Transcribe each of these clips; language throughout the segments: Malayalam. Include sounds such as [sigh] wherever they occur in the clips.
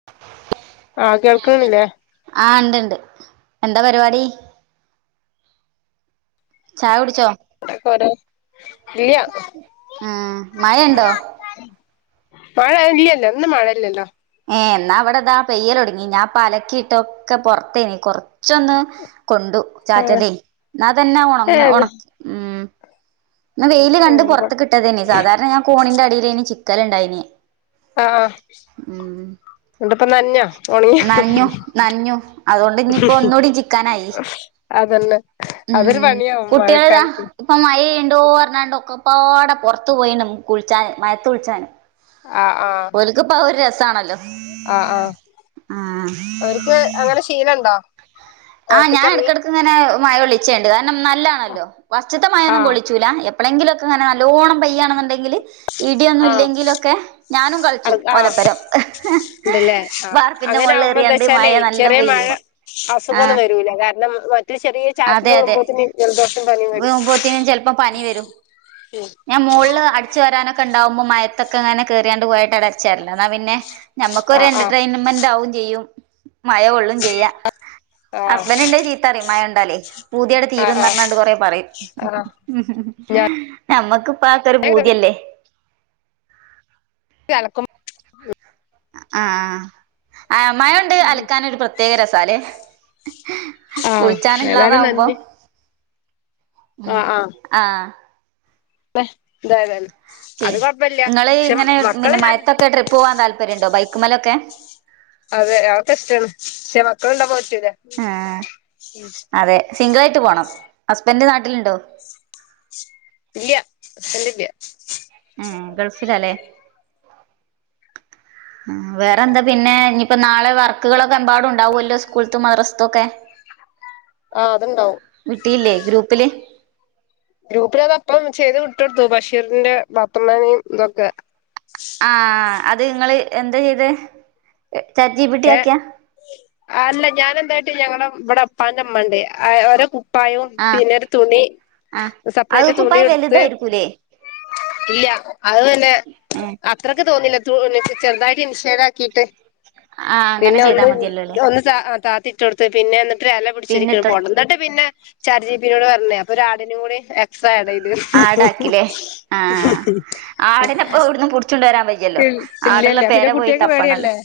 [inaudible] ആഹ്, കേൾക്ണില്ലേ? ആഹ്, ണ്ട്, ണ്ട്, എന്ത പരിവാടി? ചായ യുടിച്ചോ? [unintelligible] ഇല്ല ആഹ്, മഴ ണ്ടോ? മഴ ഇല്ലല്ലോ. ന്ന് മഴ ല്ലല്ലോ? ഏ, ന്നാ വിടെതാ പെയ്യലൊടുങ്ങി. ഞാ പലക്കിയിട്ടൊക്കെ പുറത്തേനി കൊർ ച്ചൊന്ന് കൊണ്ടു ആഹ് ചാറ്റല്, ന്നതന്നെ ഉണ ഏഹ് ഉണക്ക്. ന്ന് വെയില് കണ്ട് പൊർത്ക് ട്ടതൈന് സാധാരണ ഞാൻ കോണിന്റെ അടിയിലേന് ചിക്കല് ണ്ടായ്ന്. ഉം ണ്ട്പ്പ നന്ഞ ഒണ്ങ്യ നനഞ്ഞു നനഞ്ഞു അതുകൊണ്ട് ഇനിയിപ്പോ ഒന്നൂടി ചിക്കാനായി [inaudible] അതന്നെ, അതൊരു പണ്യവും മഴക്കാൽത്ത്. ഇപ്പം മഴ യ്യിണ്ടോ ർഞ്ഞാണ്ട് ഒക്കെപ്പാ ടെ പൊറത്തു പോയിണ്ട്, കുളിച്ചാന് മയത്ത് കുൾച്ചാന്. ഓൽക്ക്പ്പ അ ഒരു രസാണല്ലോ. ആഹ ആഹ ആഹ് ഓര്ക്ക് അങ്ങനെ ശീല ണ്ടോ? ആ ഞാൻഎട്ക്കട് ങ്ങനെ മഴ ഒളിച്ചണ്ട് കാരണം നല്ലാണല്ലോ വസ്റ്റത്തെ മഴൊന്നും ആഹ് കൊള്ളിച്ചൂല. എപ്പ എപ്പോളെ ങ്കിലൊക്ക ങ്ങനെ നല്ലോണം പെയ്യാണെന്നുണ്ടെങ്കില് ഇടിയൊന്നും ആഹ് ഇല്ലെങ്കിലൊക്കെ. ഞാനും അർ കൾചും ആഹ് ഓലപ്പരം. ഹ്, ഹ്, ഇണ്ടല്ലേ ഹ് ആഹ് ബാർപ്പിന്റെ അങ്ങനെ മോൾള് ആവുമ്പോ എറിയാണ്ട് മഴ എന്താച്ചാലേ നല്ലം ചെറിയ മഴ പെയ്യുമ്പോ. അസുഖൊന്നും വരൂല കാരണം മറ്റ് ചെറിയ ചാറ്റല് അതെ ള്ളുമ്പോത്തിന് ജൽ ദോഷും പനിം വരും. ചെല്പം പനി വരും. ഉം ഞാൻ മോൾ ള്. ടിച്ചു വരാനൊക്കെണ്ടാവുമ്പോ മയത്തൊക്കെങ്ങനെ കേറിയാണ്ട് വോയ് എടച്ചരല്ല ന്നാൽ പിന്നെ നമമ്മക്കൊര് ആഹ് ആഹ് ന്റർടൈൻമെന്റ് ആകും ചെയ്യും മഴ ഒള്ളും ചെയ്യ.. ആഹ് ഹസ്ബന്റ ണ്ടെങ്കി ചീത്തറിം മഴ ണ്ടാല്. പൂതിയട് ആഹ് ആഹ് തീരുംന്നറഞ്ഞാണ്ട് കൊറെ പറയും. ആഹ് ഹും ഹും ഹും ഞമ്മക്ക്പ്പ അതൊരു ഭൂത്യല്ലേ? ചലക്കും ആഹ് ആഹ് ആഹ് ആഹ് മയൊണ്ട് അലക്കാനൊരു പ്രത്യേക രസാലേ. ഹ് ആഹ് കുൾച്ചാന് ഏതായാലും ള്ളതാവുമ്പോ. നന്ദി ഉം ആഹ്. മെഹ് താരാണ്. ഹെ, ങ്ങള് ഇങ്ങനെ മക്കള് പിന്നെ ഞാൻ മയത്തൊക്കെ ട്രിപ്പ് പോവാൻ താല്പര്യംണ്ടോ ബൈക്മലൊക്കെ. അതെ അഒക്കെ ഇഷ്ടാണ്. ക്ഷേ മക്കള് ണ്ടാമ്പോൾ പറ്റൂല. ആഹ് അതെ, സിംഗിള യിട്ട് പോണം ഹസ്ബൻഡ് നാട്ടിലുണ്ടോ. ഇല്യ, സ്ബൻഡ് ഇല്യ. എ, ഗൾഫിലാ ല്ലേ? [unintelligible] ഉം, വേറെ ന്ത പിന്നെ. ഞ്ഞിപ്പ നാളെ വർക്കുകളൊക്കെ മ്പാടുണ്ടാവുല്ലോ സ്കൂൾത്തും മദ്റസ്ത്തുക്കെ. ആഹ് അത്ണ്ടാവും. വിട്ടീല്ലേ ഗ്രൂപ്പില്. ഗ്രൂപ്പില് അത് അപ്പം ചെയ്ത് വിട്ടൊട് ത്തു ബഷീറിന്റെ പാത്തുമ്മാനീം തൊക്കെ. ആഹ്, അത് ങ്ങള് എന്ത ചെയ്ത് ചാറ്റ് ജി പി ട്ടി ഏഹ് ആക്കിയ. അല്ല ഞാൻ ന്താട്ടി ഞങ്ങടെ വിടെ ഇപ്പാന്റെ ഇമ്മണ്ട്. ഓര പ്പായു ആഹ് പിന്നെ ഒരു തുണി ആഹ് അത് സപ്പറേറ്റ് തുണി കുപ്പായം ഉടുത്ത്. വലുതായിരിക്കൂലേ ഇല്യ അത് തന്നെ. ഏഹ് അ ഇത്രക്ക് തോന്നില്ല. തു ചെറുതായിട്ട് ഇൻഷേഡാക്കിട്ട്. ആഹ് അങ്ങനെ പിന്നെ, ചെയ്താ ഒന്ന് മതിയല്ലോല്ലേ ഒന്ന് അ താത്തിട്ട് കൊടുത്ത് പിന്നെ എന്നിട്ട് അല പിന്നെ പിടിച്ചിരിക്ക ഇട്ടൊട് പോടം ന്തിട്ട്. പിന്നെ, ചാറ്റ് ജീ ബി നോട് പറഞ് അപ്പൊ ഒരു ആടിനീം കൂടി. എ പ്പൊ ആഡെയ്തു. ഹു ഹു ആടാക്കില്ലേ ഹു ഹു ആഹ് ഹും. ആടിനെപ്പോ ആഹ്, ഇവിടുന്ന് പുടിച്ചോണ്ട് വരാൻ വയ്യല്ലോ ഇല്ല ആടുള്ള ല്ല പെര പിന്നെ പോയി കുട്ടിയക്ക് തപ്പണല്ലോ പേടിയല്ലേ?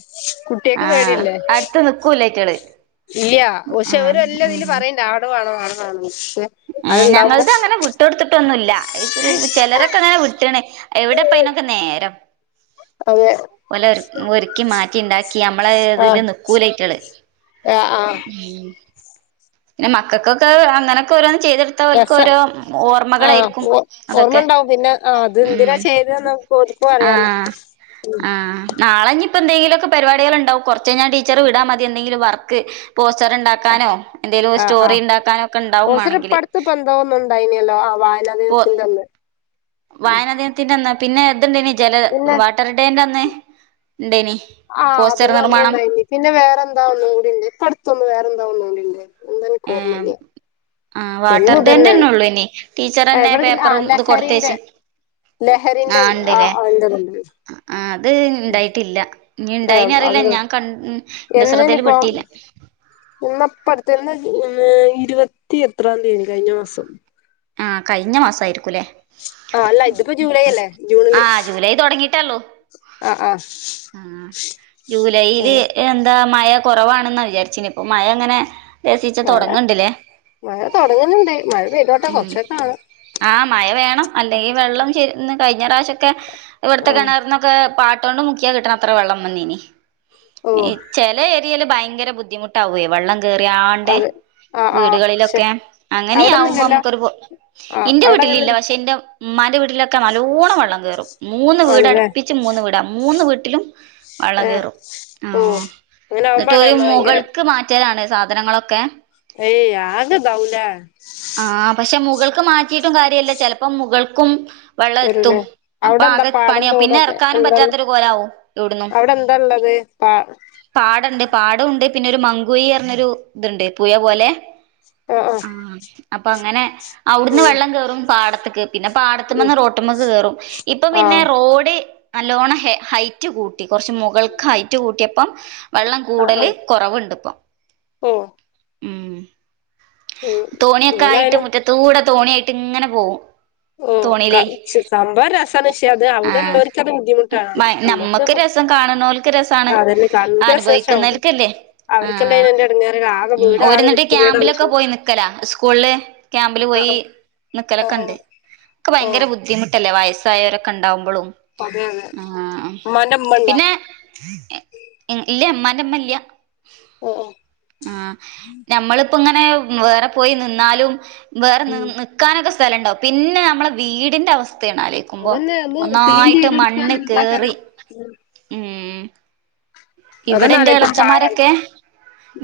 കുട്യക്ക് ആഹ് പേടിയല്ലേ. അടുത്ത് നിക്കൂലയ്റ്റള് ഇല്യ പശേ ഓര് ആഹ് വല്യ തില് പറയും. [unintelligible] ഏ ഞങ്ങൾതങ്ങനെ വ്ട്ടൊട് ത്ത്ട്ടൊന്നുല്ല, ക്റു ചെലരൊക്കെ ങ്ങനെ വ്ട്ട്ണ്. എവിടെപ്പയ്നൊക്കെ നേരം. അതെ ഓലൊര് ഒര്ക്കി മാറ്റിണ്ടാക്കി യമ്മളെ തിൽ ആഹ് ന കൂലയ്റ്റള് ആഹ് ആഹ് ന്നെ മക്കക്കൊക്കവ് അങ്ങനക്കോരോ- ചെയ്ത് രസ ആഹ ഓ അതൊക്കെ ഓർമ്മണ്ടാവും പിന്നെ ആ ത് ന്തിനാ ഉം ചെയ്തന്ന്. കോൽക്കു അറിയാലോ. ആഹ് ആഹ്. നാളെഞ്ഞ്പ്പ ന്തേങ്കിലൊക്കെ പരിപാടികൾ ണ്ടാവും കൊർച്ചയ് ഞാ ടീച്ചർ വിടാ മതി എന്തെിലും വർക്ക് പോസ്റ്ററ്ണ്ടാ- ക്കാനോ എന്തെലും സ്റ്റോറി ണ്ടാക്കാനോക്കെ ണ്ടാവു മാണെങ്കില്. ത്പ്പന്തോ ന്ന്ണ്ടായിനല്ലോ ആ വായ പോ വായനാദിനത്തിന്റന്നാ പിന്നെ ത്ണ്ടയ്നി ജല പിന്നെ വാ ട്ടർഡേന്റന്ന് ണ്ടനി. ആഹ് അതിന് അന്നുണ്ടായിനി പിന്നെ വേറെന്താ ഒന്നും കൂടിണ്ട് പട്ത്തൊന്നും വേറെന്താ ഒന്നൂടിണ്ട്. എന്തൻ ഏഹ് കോർമല്യ. ആഹ് വാട്ടർ ഡേന്റെ എന്നുതന്നേണ് തന്നെ ഉള്ളൂ ഇനി ടീച്ചറന്നെ എവടെ ജ് ന്നെ ആഹ് പേപ്പറും ഇത് ലെഹരിന്റെ. കൊടുത്തേച്ച് ലഹരിന്റത് ആ അത്ൻ്റെ [unintelligible] ആ അത് ണ്ടായിട്ടില്ല, ഞ് ണ്ടായി ഏഹ് നൊറില അത് ഞാ കൺ ന്റെ സ്രദ്ധേൽ പെട്ടില്ല. ഉമ്മപ്പട്ത്ത് എന്നാ ആ ഇരുവത്തി എത്രാന്തിയേനി കൈഞ്ഞ മാസം. ആഹ് കഴിഞ്ഞ മാസായിരിക്കൂല്ലേ ശ് ആ ല്ല ഇത്പ്പോ ജൂലൈ അല്ലേ ജൂണ്ല്. തൊട്ങ്ങിട്ടേള്ളു. ആഹ് ആഹ്. ആഹ് ആഹ് ജൂലായീല് ആഹ് എന്താ മയ കൊറവാണ് ന്നാ വിചാരിചീനെ പ്പമയങ്ങനെ. ലെസീച്ചെ മഴ തൊടങ്ങ്ണ്ട്ലെ? മഴ തൊടങ്ങ്ണ് ണ്ട് മഴ പെയ്തോട്ടെ ഉം കൊർച്ചൊക്കാണ. ആഹ് മയ വേണം, അല്ലെങ്കി വെള്ളം ശെന്ന് കയ്ഞ്ഞ റാ ശൊക്കെ- ഇവ്ട്ത്തെ ആഹ് കെണർന്നൊക്കെ പാട്ടോണ്ട് മുക്കിയാ കിട്ടണത്ര വെള്ളം വന്നീനി ഇ ഓഹ് ചെല ഏര്യേല് ഭയങ്കര ബുദ്ധിമുട്ടാവോയ് വെള്ളം. കേറ്യാണ്ട് അതെ ആഹ് ആഹ് ശെ വീട്കളിലൊക്കെ അങ്ങന്യാവും. അവിടൊന്നുല്ലല്ലോ പ്പമ്മക്കൊര്പൊ ആഹ് ന്റെ അവിടെ വീട്ട്ലില്ല അങ്ങനെല്ല പക്ഷെ ന്റെമ്മാന്റെ വീട്ട്ലൊ- ക്കെ നല്ലോണം വെള്ളം കേറും. മൂന്ന് വീട ആണല്ലേ ട്പ്പിച്ച് മൂന്ന് വീട മൂന്ന് വീട്ട്ലും. വള്ളം ഏഹ് കേറും. ഓ ആഹ് അങ്ങനെ ന്നട്ട് ആവുമ്പാണ് ഓല് നമ്മ ഭയങ്കര മുകൾക്ക് മാറ്റലാണ് സാധനങ്ങളൊക്കെ. ഏയ് ആകതാവുലെ? ആഹ് പക്ഷെ മുകൾക്ക് മാറ്റീട്ടും കാര്യല്ല, ചെലപ്പോ മുകൾക്കും. വെള്ള എത്തും വരൂലേ അവിടെ എന്താ അപ്പാകെ പാടം പണ്യ പിന്നെ തോടൊക്കെ എർക്കാനും എന്താള്ള പറ്റാത്തൊരു കോലാവും എവ്ട്ന്നും. പ. പാടണ്ട് പാടോണ്ട് പിന്നെരു മങ്കുയി അർഞ്ഞൊരു ത്ണ്ട്, പുയ പോലെ. ആഹ് അപ്പ അങ്ങനെ അവുട്ന്ന് ഉം വെള്ളം കേറും പാടത്ത്ക്ക്. പിന്നെ ഉം പാടത്ത്മ്മന്ന് റോട്ട്മ്മക്ക് കേറും. ഇപ്പ പിന്നെ ആഹ് റോഡ്- നല്ലോണം ഹെ ഹൈറ്റ് കൂട്ടി കൊർച്ച് മുകൾക്ക് ഹൈറ്റ് കൂട്ട്യപ്പം വെള്ളം കൂടല്. കൊറവ്ണ്ട് പ്പം. ഓഹ്. ഉം. തോണ്യക്കായിട്ട് എങ്ങനായാലും മുറ്റത്തൂടെ തോണ്യായ്ട്ട് ങ്ങനെ പോവും. ഉം ക തോണിയിലേ ച്ച് സംഭവം രസാണ് ക്ഷെ അത് അവടെള്ളോര്ക്കത് ബുദ്ധിമുട്ടാണ് സംഭവം. ഒക്ക രസം. കാണ് ണോൽക്ക് രസാണ്. കാണുന്നോർക്ക് രസാ പക്ഷെ അവിടെ അനുഭവിക്കുന്നോൽക്കല്ലേ. അവർക്കല്ലേ ആഹ് അതിന്റെ ഇടങ്ങേറ് ആകെ മ് വീട് ആകെ വൃത്തികേടാവും ഓര്ന്ത്ക്യാമ്പിലൊ ക്കെ ചെയ്യും പോയി നിക്കലാ സ്കൂൾല് ക്യാമ്പില് പോയി ആഹ് ആഹ് ന്ക്കലൊക്കണ്ട്. ആഹ് ഒക്കെ ഓ ഭയങ്കര ബുദ്ധിമുട്ടല്ലേ വയസ്സായോരൊക്കെണ്ടാവുമ്പളും അതെ അതെ ആഹ് ഉമ്മാന്റെ ഉമ്മ ഉണ്ടോ പിന്നെ ഇല്ല മ്മാന്റെമ്മല്ല ആഹ് ആഹ് ആഹ് നമ്മള് എ വേറെ പോയി നിന്നാലും വേറെ ഉം നിക് ന്ക്കാനൊക്കെ സ്ഥലണ്ടാവും പിന്നെ നമ്മളെ വീടിന്റെ അവസ്ഥണ് ആലോയ് ക്കുമ്പോ അതന്നെ അത് ക്ലീൻ ഒന്നായ്ട്ട് ചെയ്തെടുക്കാൻ മണ്ണ് കേറി എന്താക്കാരം മ് ഇവടെ അതന്നെ ന്റെ ആലോചിക്കുമ്പോ പാവാണ് ഇളച്ചന്മാരൊക്കെ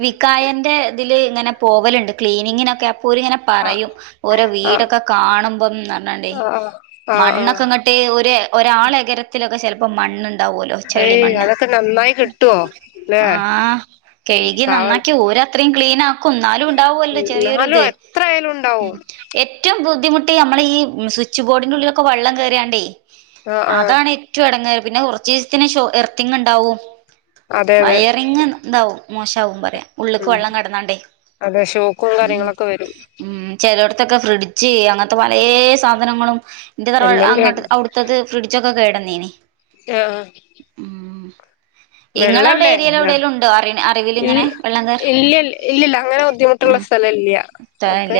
വിക്കായന്റെ തില് ങ്ങനെ പ് പോവല്ണ്ട് ക്ലീനിങ്ങിനൊക്കെ അപ്പോല്ങ്ങനെ ആഹ് പറയും ഓരോ ആഹ് വീടൊക്കെ കാണുമ്പം [unintelligible] ആഹ് ആഹ് ആഹ് മണ്ണൊക്കെങ്ങട്ട് [unintelligible] ഒര് ഒരാളെകരത്തിലൊക്കെ ചെലപ്പോ മണ്ണ്ണ്ട് ഏയ് അതൊക്കെ നന്നായി [unintelligible] ല്ലേ ആഹ് കെയ്കി പാവാണ് നന്നാക്കി ഓരത്രീം ക്ലീനാ എന്നാലുണ്ടാവല്ലോ ഉം എന്നാലും ചെറിയോര്ത് എത്ര ആയാലും മ് ഉണ്ടാവും ഏറ്റവും ബുദ്ധിമുട്ട് നമ്മളെ ഈ സ്വിച്ച് ബോർഡിന്റൊക്കെ ഉള്ളിലൊക്കെ വള്ളം കേറ്യാണ്ടേയ് ആഹ് ആഹ് അതാണ് ഏറ്റവും എടങ്ങേറ് പിന്നെ കൊറച്ചീസത്തിന് ഷോ എർത്തിങ്ങ്ണ്ടാവും അതെ അതെ വയറിങ്ങ് ഇതാവും മോശവും പറയാം ഉള്ളിക്ക് ഉം വെള്ളം കിടന്നാണ്ടേ അതെ ഷോക്കും ഉം കാര്യങ്ങളൊക്കെ വരും ഉം ചെലോട്ത്തൊക്കെ ഫ്രിഡ്ജ് അങ്ങനത്തെ പലേ സാധനങ്ങളും ന്റെ തറവാട് എല്ലാം കേ അങ്ങട്ട് അവ്ട് [unintelligible] [unintelligible] ഫ്ർഡ്ജൊക്കെ കേടന്നീനി ആഹ് ഉം ഇങ്ങളവിടെ വെള്ളല്ലേ ഏരിയൽ ആഹ് എവിടേലും ഉണ്ടോ അറി അറിവിൽ ഇൽ ഇങ്ങനെ വെള്ളം കേർ ഇല്ല ഇല്ലില്ല അങ്ങനെ ബുദ്ധിമു ത്രല്ല സ്ഥലല്ല ഓക്കെ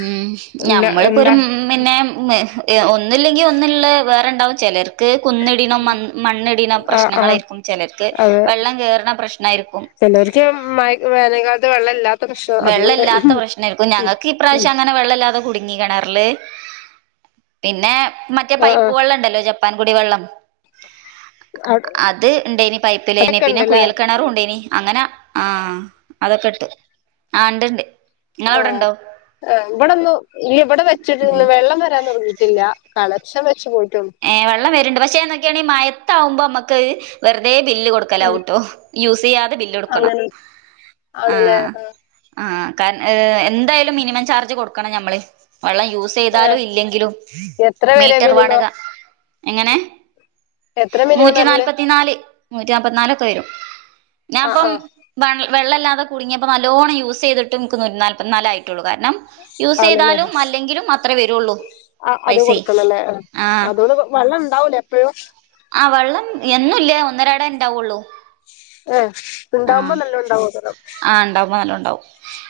മ് ഇല്ല ഞമ്മളിപ്പോര് ഇണ്ടാ മ് പിന്നെ ഒന്നില്ലെങ്കിൽ ഒന്ന്ള്ളെ വേറെണ്ടാവും ചെലർക്ക് കുന്നി മ മണ്ണിടിന ആഹ് ആഹ് പ്രശ്നങ്ങനായിരിക്കും ചിലർക്ക് വെള്ളം കയറുന്ന പ്രശ്നായിരിക്കും ചെല്ലവർക്കും മ വേനൽക്കാലത്ത് വെള്ളം മില്ലാത്ത വെള്ളല്ലാത്ത പ്രശ്നമായിരിക്കും ഞങ്ങൾക്ക് ഇപ്രാവശ്യം അങ്ങനെ വെള്ളമല്ലാതെ കുടിക്ക കിണറിലു മറ്റേ പൈപ്പ് ആഹ് വെള്ളം ഉണ്ടല്ലോ ജപ്പാൻ ജപ്പാൻകുടി വെള്ളം ആഹ് അത് ഉണ്ടേനി പൈപ്പിലേന് അതൊക്കെ പിന്നെ ഉണ്ടല്ലേ കുയൽ കിണറും ഉണ്ടേനി അങ്ങനെ ആഹ് അതൊക്കെ ഇട്ടു ആ ഇണ്ടണ്ട് ആഹ ആ ഇവിടെന്നും ഇല്ല ഇവിടെ വെച്ചിട്ടുണ്ട് വെള്ളം വരാൻ തുടങ്ങീട്ടില്ല [unintelligible] വെച്ചു പോയിട്ട ഏ വെള്ളം വരുണ്ട് പക്ഷേ നോക്കിയാണെങ്കിൽ മയത്താവുമ്പോ നമ്മുക്ക് വെറുതെ ബില്ല് ഉം കൊടുക്കലാവട്ടോ യൂസ് ചെയ്യാതെ ബില്ല കൊടുക്കണം അങ്ങനെ ആണല്ലേ ആഹ ആ കാരണം എന്തായാലും മിനിമം ചാർജ് കൊടുക്കണം നമ്മള് വെള്ളം യൂസ് ചെയ്താലും ഇല്ലെങ്കിലും എത്ര വരെ മീറ്റർ വാടക മിനിമം എങ്ങനെ എത്ര മിനിമം വരല് നൂറ്റിനാല്പത്തിനാല് നൂറ്റിനാല്പത്തി നാല് ഒക്കെ വരും ആഹ് ഞാൻപ്പം ആഹ് വ വെള്ളല്ലാതെ കുടുങ്ങിയപ്പോ നല്ലോണം യൂസ് ചെയ്തിട്ട് നക്ക് ഒരു നൂറ്റിനാല്പത്തിനാല ആയിട്ടുള്ളൂ കാരണം യൂസ് ആണല്ലേ ചെയ്താലും അല്ലെങ്കിലും അത്രേ വരുള്ളൂ പൈസ ആഹ് വെല്ലം ഉണ്ടാവൂല എപ്പോഴും ആ വെള്ളം എന്നുംല്ല ഒന്നരട ഉണ്ടാവുള്ളൂ ഏ ഉണ്ടാവുമ്പോ നല്ല [unintelligible] ആ ഉണ്ടാവുമ്പോ നല്ല ഉണ്ടാവും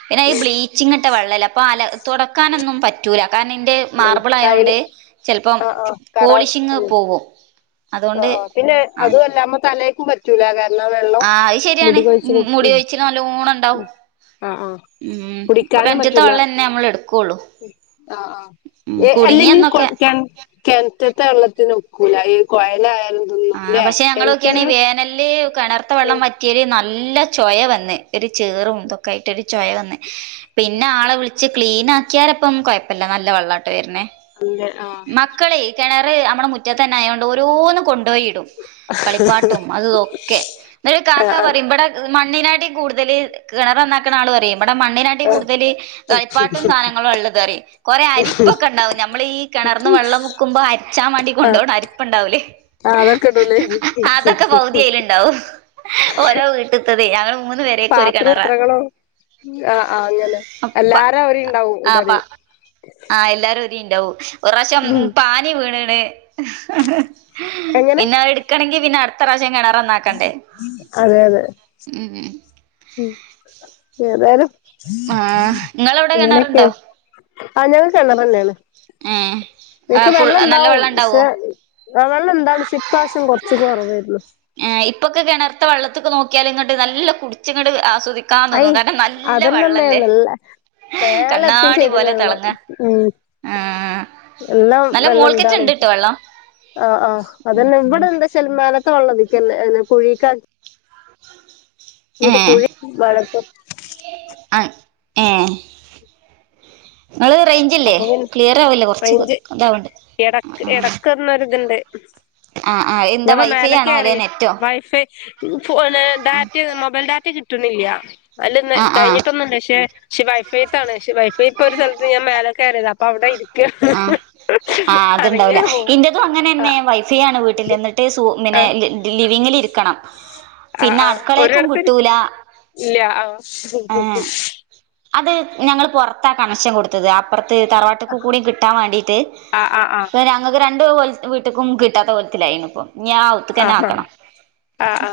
പിന്നെ ഈ ബ്ലീച്ചിംങ് [unintelligible] അപ്പോ അ തുടക്കാനൊന്നും പറ്റൂല്ല കാരണം എൻ്റെ ഉം മാർബിൾ കായല് ആയൊണ്ട് ചിലപ്പം ആഹ് ആഹ് കറ പോളിഷിങ് ഉം പോകും പിന്നെ അതും അല്ല [unintelligible] ആ അയ് ശരിയാണ് കൊഴിച്ചില് മുടി ഉം കൊഴിച്ചില് നല്ലോണം ഉണ്ടാവും ആഹ് ആഹ് ഉം അപ്പൊ കിറ്റത്തെ വെള്ളം തന്നെ നമ്മൾ എടുക്കുള്ളൂ അ ആ ഉം അല്ലെങ്കും കുടുങ്ങിയന്നൊക്കെ കൊളക്കാൻ കിണറ്റത്തെ വെള്ളത്തി നൊക്കൂല ഈ കൊയലായാലും ഇതൊന്നും ആ ല്ലേ പക്ഷെ ഞങ്ങൊക്കെയാണി ഈ കെൺറ്റില് വേനല് കിണർത്ത വെള്ളം ഉം വറ്റിയല് നല്ല ചോയ വന്ന് ഒരു ചേറുംന്തൊക്ക ആയിട്ട് ഒരു ചോയ വന്ന് പിന്നെ ആളെ വിളിച്ച് ക്ലീൻ ആക്കിയാരപ്പം കൊഴപ്പല്ല നല്ല വെള്ളാട്ടൊ വരണേ പിന്നെ ആ മക്കളെ കിണർ നമ്മുടെ മുറ്റത്ത്ന്നെ ആയോണ്ട് ഓരോന്ന് കൊണ്ടോയിടും കളിപ്പാട്ടും അതുതൊക്കെ എന്നിട്ട് ആഹ് കാക്ക ആഹ് പറയുമ്പടെ മണ്ണിനാട്ടിം കൂടുതല് കിണറന്നാക്കണുന്ന ആൾ പറയു ഇബടെ മണ്ണിനാട്ടി കൂടുതല് കളിപ്പാട്ടും സാധനങ്ങളും ഉള്ളതറി കൊറെ അരിപ്പൊക്കെ ഉണ്ടാവും നമ്മളെ ഈ കണർന്ന് വെള്ളം മുക്കുമ്പോ അരിച്ചാൻ വണ്ടി ആഹ് കൊണ്ടോവ്ന്ന് അരിപ്പുണ്ടാവലേ ആഹ് അതൊക്കെ ഇടൂലേ അതൊക്കെ പൗതി ആയിലിണ്ടാവും ഓരോ വീട്ട്ത്തത് ഞങ്ങള് മൂന്ന് പേ പാത്ര എത്രകളോ ആ ആഹ് അങ്ങനെ അപ്പ എല്ലാരെ ഓരി ഇണ്ടാവും ഇടല് ആ എല്ലാരും [unintelligible] ഒരു റാഷം ഉം പാനി വീണിണ് എങ്ങനെ പിന്നെ അ ക്കാണങ്കി പിന്നെ അടുത്ത പ്രാശ്യം കിണറ നന്നാക്കണ്ടേ അതെ അതെ ഉ ഏതായാലും ആഹ് ഇങ്ങളവിടെ ഇങ്ങനൊക്കെയ കിണറുണ്ടോ അ ഞങ്ങക്ക് കിണറന്നെയാണ് ഏഹ് എനിക്ക് ആഹ് ഫുൾ വെള്ള നല്ല ഇണ്ടാവും വെള്ളം ഉണ്ടാവോ പക്ഷെ ആ വെള്ളം എന്താണ് ഇപ്പ്രാശം കുറച് കുറവായിരുന്നു ഇപ്പൊക്കെ കിണത്ത വള്ളത്തൊക്കെ നോക്കിയാലും ഇങ്ങോട്ട് നല്ല കുടിച്ചിങ്ങോട് ആസ്വദിക്കും അയ് അതന്നമ്മേന്നല്ല മേലത്തിയും കണ്ണാടി ചെയ്തിന് പോലെ വെള്ളം തിളങ്ങ ആഹ് എല്ലാം നല്ല വെള്ളം മോൾക്കറ്റ് ഉണ്ടാനു ഇണ്ട്ട്ടോ വെള്ളം ആ ആഹ് അതന്നെ ഇവിടെ എന്ത സെൽമാനത്ത വേള്ളതിക്കെന്നെ കുഴിക്ക വീട്ട കുഴി വ [unintelligible] ആ ഏ ഇങ്ങള് റൈ ഇല്ലേ അപ്പൊ ക്ലിയർ ആവില്ലേ കുറച്ച് ഇതാവണ്ട് ഇടക്ക് എടക്ക്ന്നൊരി ഇതുണ്ട് ആഹ് ആഹ് എന്താ ഞപ്പൊ വൈഫൈ ആണോ അല്ലെ മേലൊക്കെറീ നെറ്റോ വൈഫയി ഫോ ഡാറ്റ മൊബൈൽ ഡാറ്റ കിട്ട്ണില്ല അല്ലന്ന് ആഹ് ആഹ് കഴിഞ്ഞിട്ടൊന്നുംല്ല പക്ഷെ പക്ഷ വൈഫൈത്താണ് ക്ഷെ വൈഫൈ ഇപ്പൊ ഒരു സ്ഥലത്ത് ഞാൻമെല്ലെ കേറിയാത അപ്പൊ അവിടെയി ആ ആ അത്ണ്ടാവില്ല പോവും ഇൻ്റതും ആ അങ്ങനെന്നെ വൈ വൈഫയാ വീട്ടില് എന്നിട്ട് ശു ആ ലിവിങ്ൽ ഇരിക്കണം ആ പിന്നെ ആ അടുകളയിലേക്കും ഒരിടത്ത് കിട്ടൂല ലാ ഇല്ല ആ അത് ഞങ്ങൾ പുറത്താ കണക്ഷൻ കൊടുത്തത് അപ്പുറത്ത് തറവാട്ട കൂടി കിട്ടാൻ വേണ്ടീട്ട് ആ ആ ആ ക്ക് രണ്ട് വീട്ട്ക്കും കിട്ടാത്ത കൊലത്തിലായിണ് ഇപ്പ ഇഞ്ഞാ അവുത്ക്കന്നെ ആക്കണം ആഹ് ആ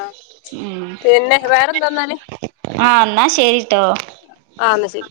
പിന്നെ വേറെന്താന്നാല് ആ എന്നാ ശരിട്ടോ ആ എന്ന ശരി